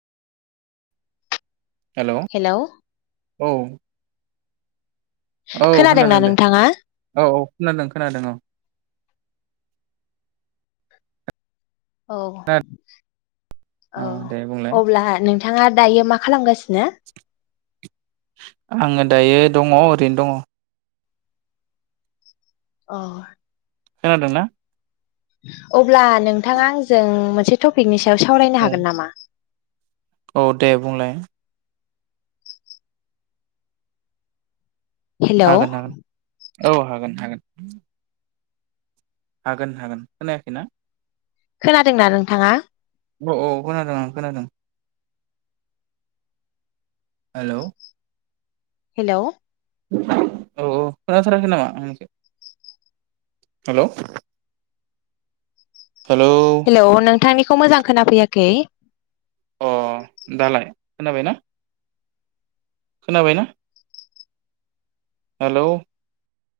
हेल' औ हेलौ औ खोनादोंना खोनादों दे नोंथाङा? औ औ खोनादों खोनादों औ औ खोनादों औ दे बुंलाय अब्ला नों थाङा दायो मा खालामगासि आङो दायो दङ ओरैनो दङ अ खोनादोंना अब्ला नोंथाङा आंजों मोनसे टपिकनि सायाव सावरायनो औ हागोन नामा औ दे बुंलाय हेल' हागोन हागोन औ हागोन हागोन हागोन हागोन खोनायाखै ना खोनादोंना नोंथाङा औ औ खोनादों आं खोनादों हेल' हेल' औ औ खोनाथाराखै नामा आंनिखौ हेल' हेल' थांनिखौ मोजां खोनाफैयाखै अ दालाय खोनाबाय ना खोनाबायना हेलौ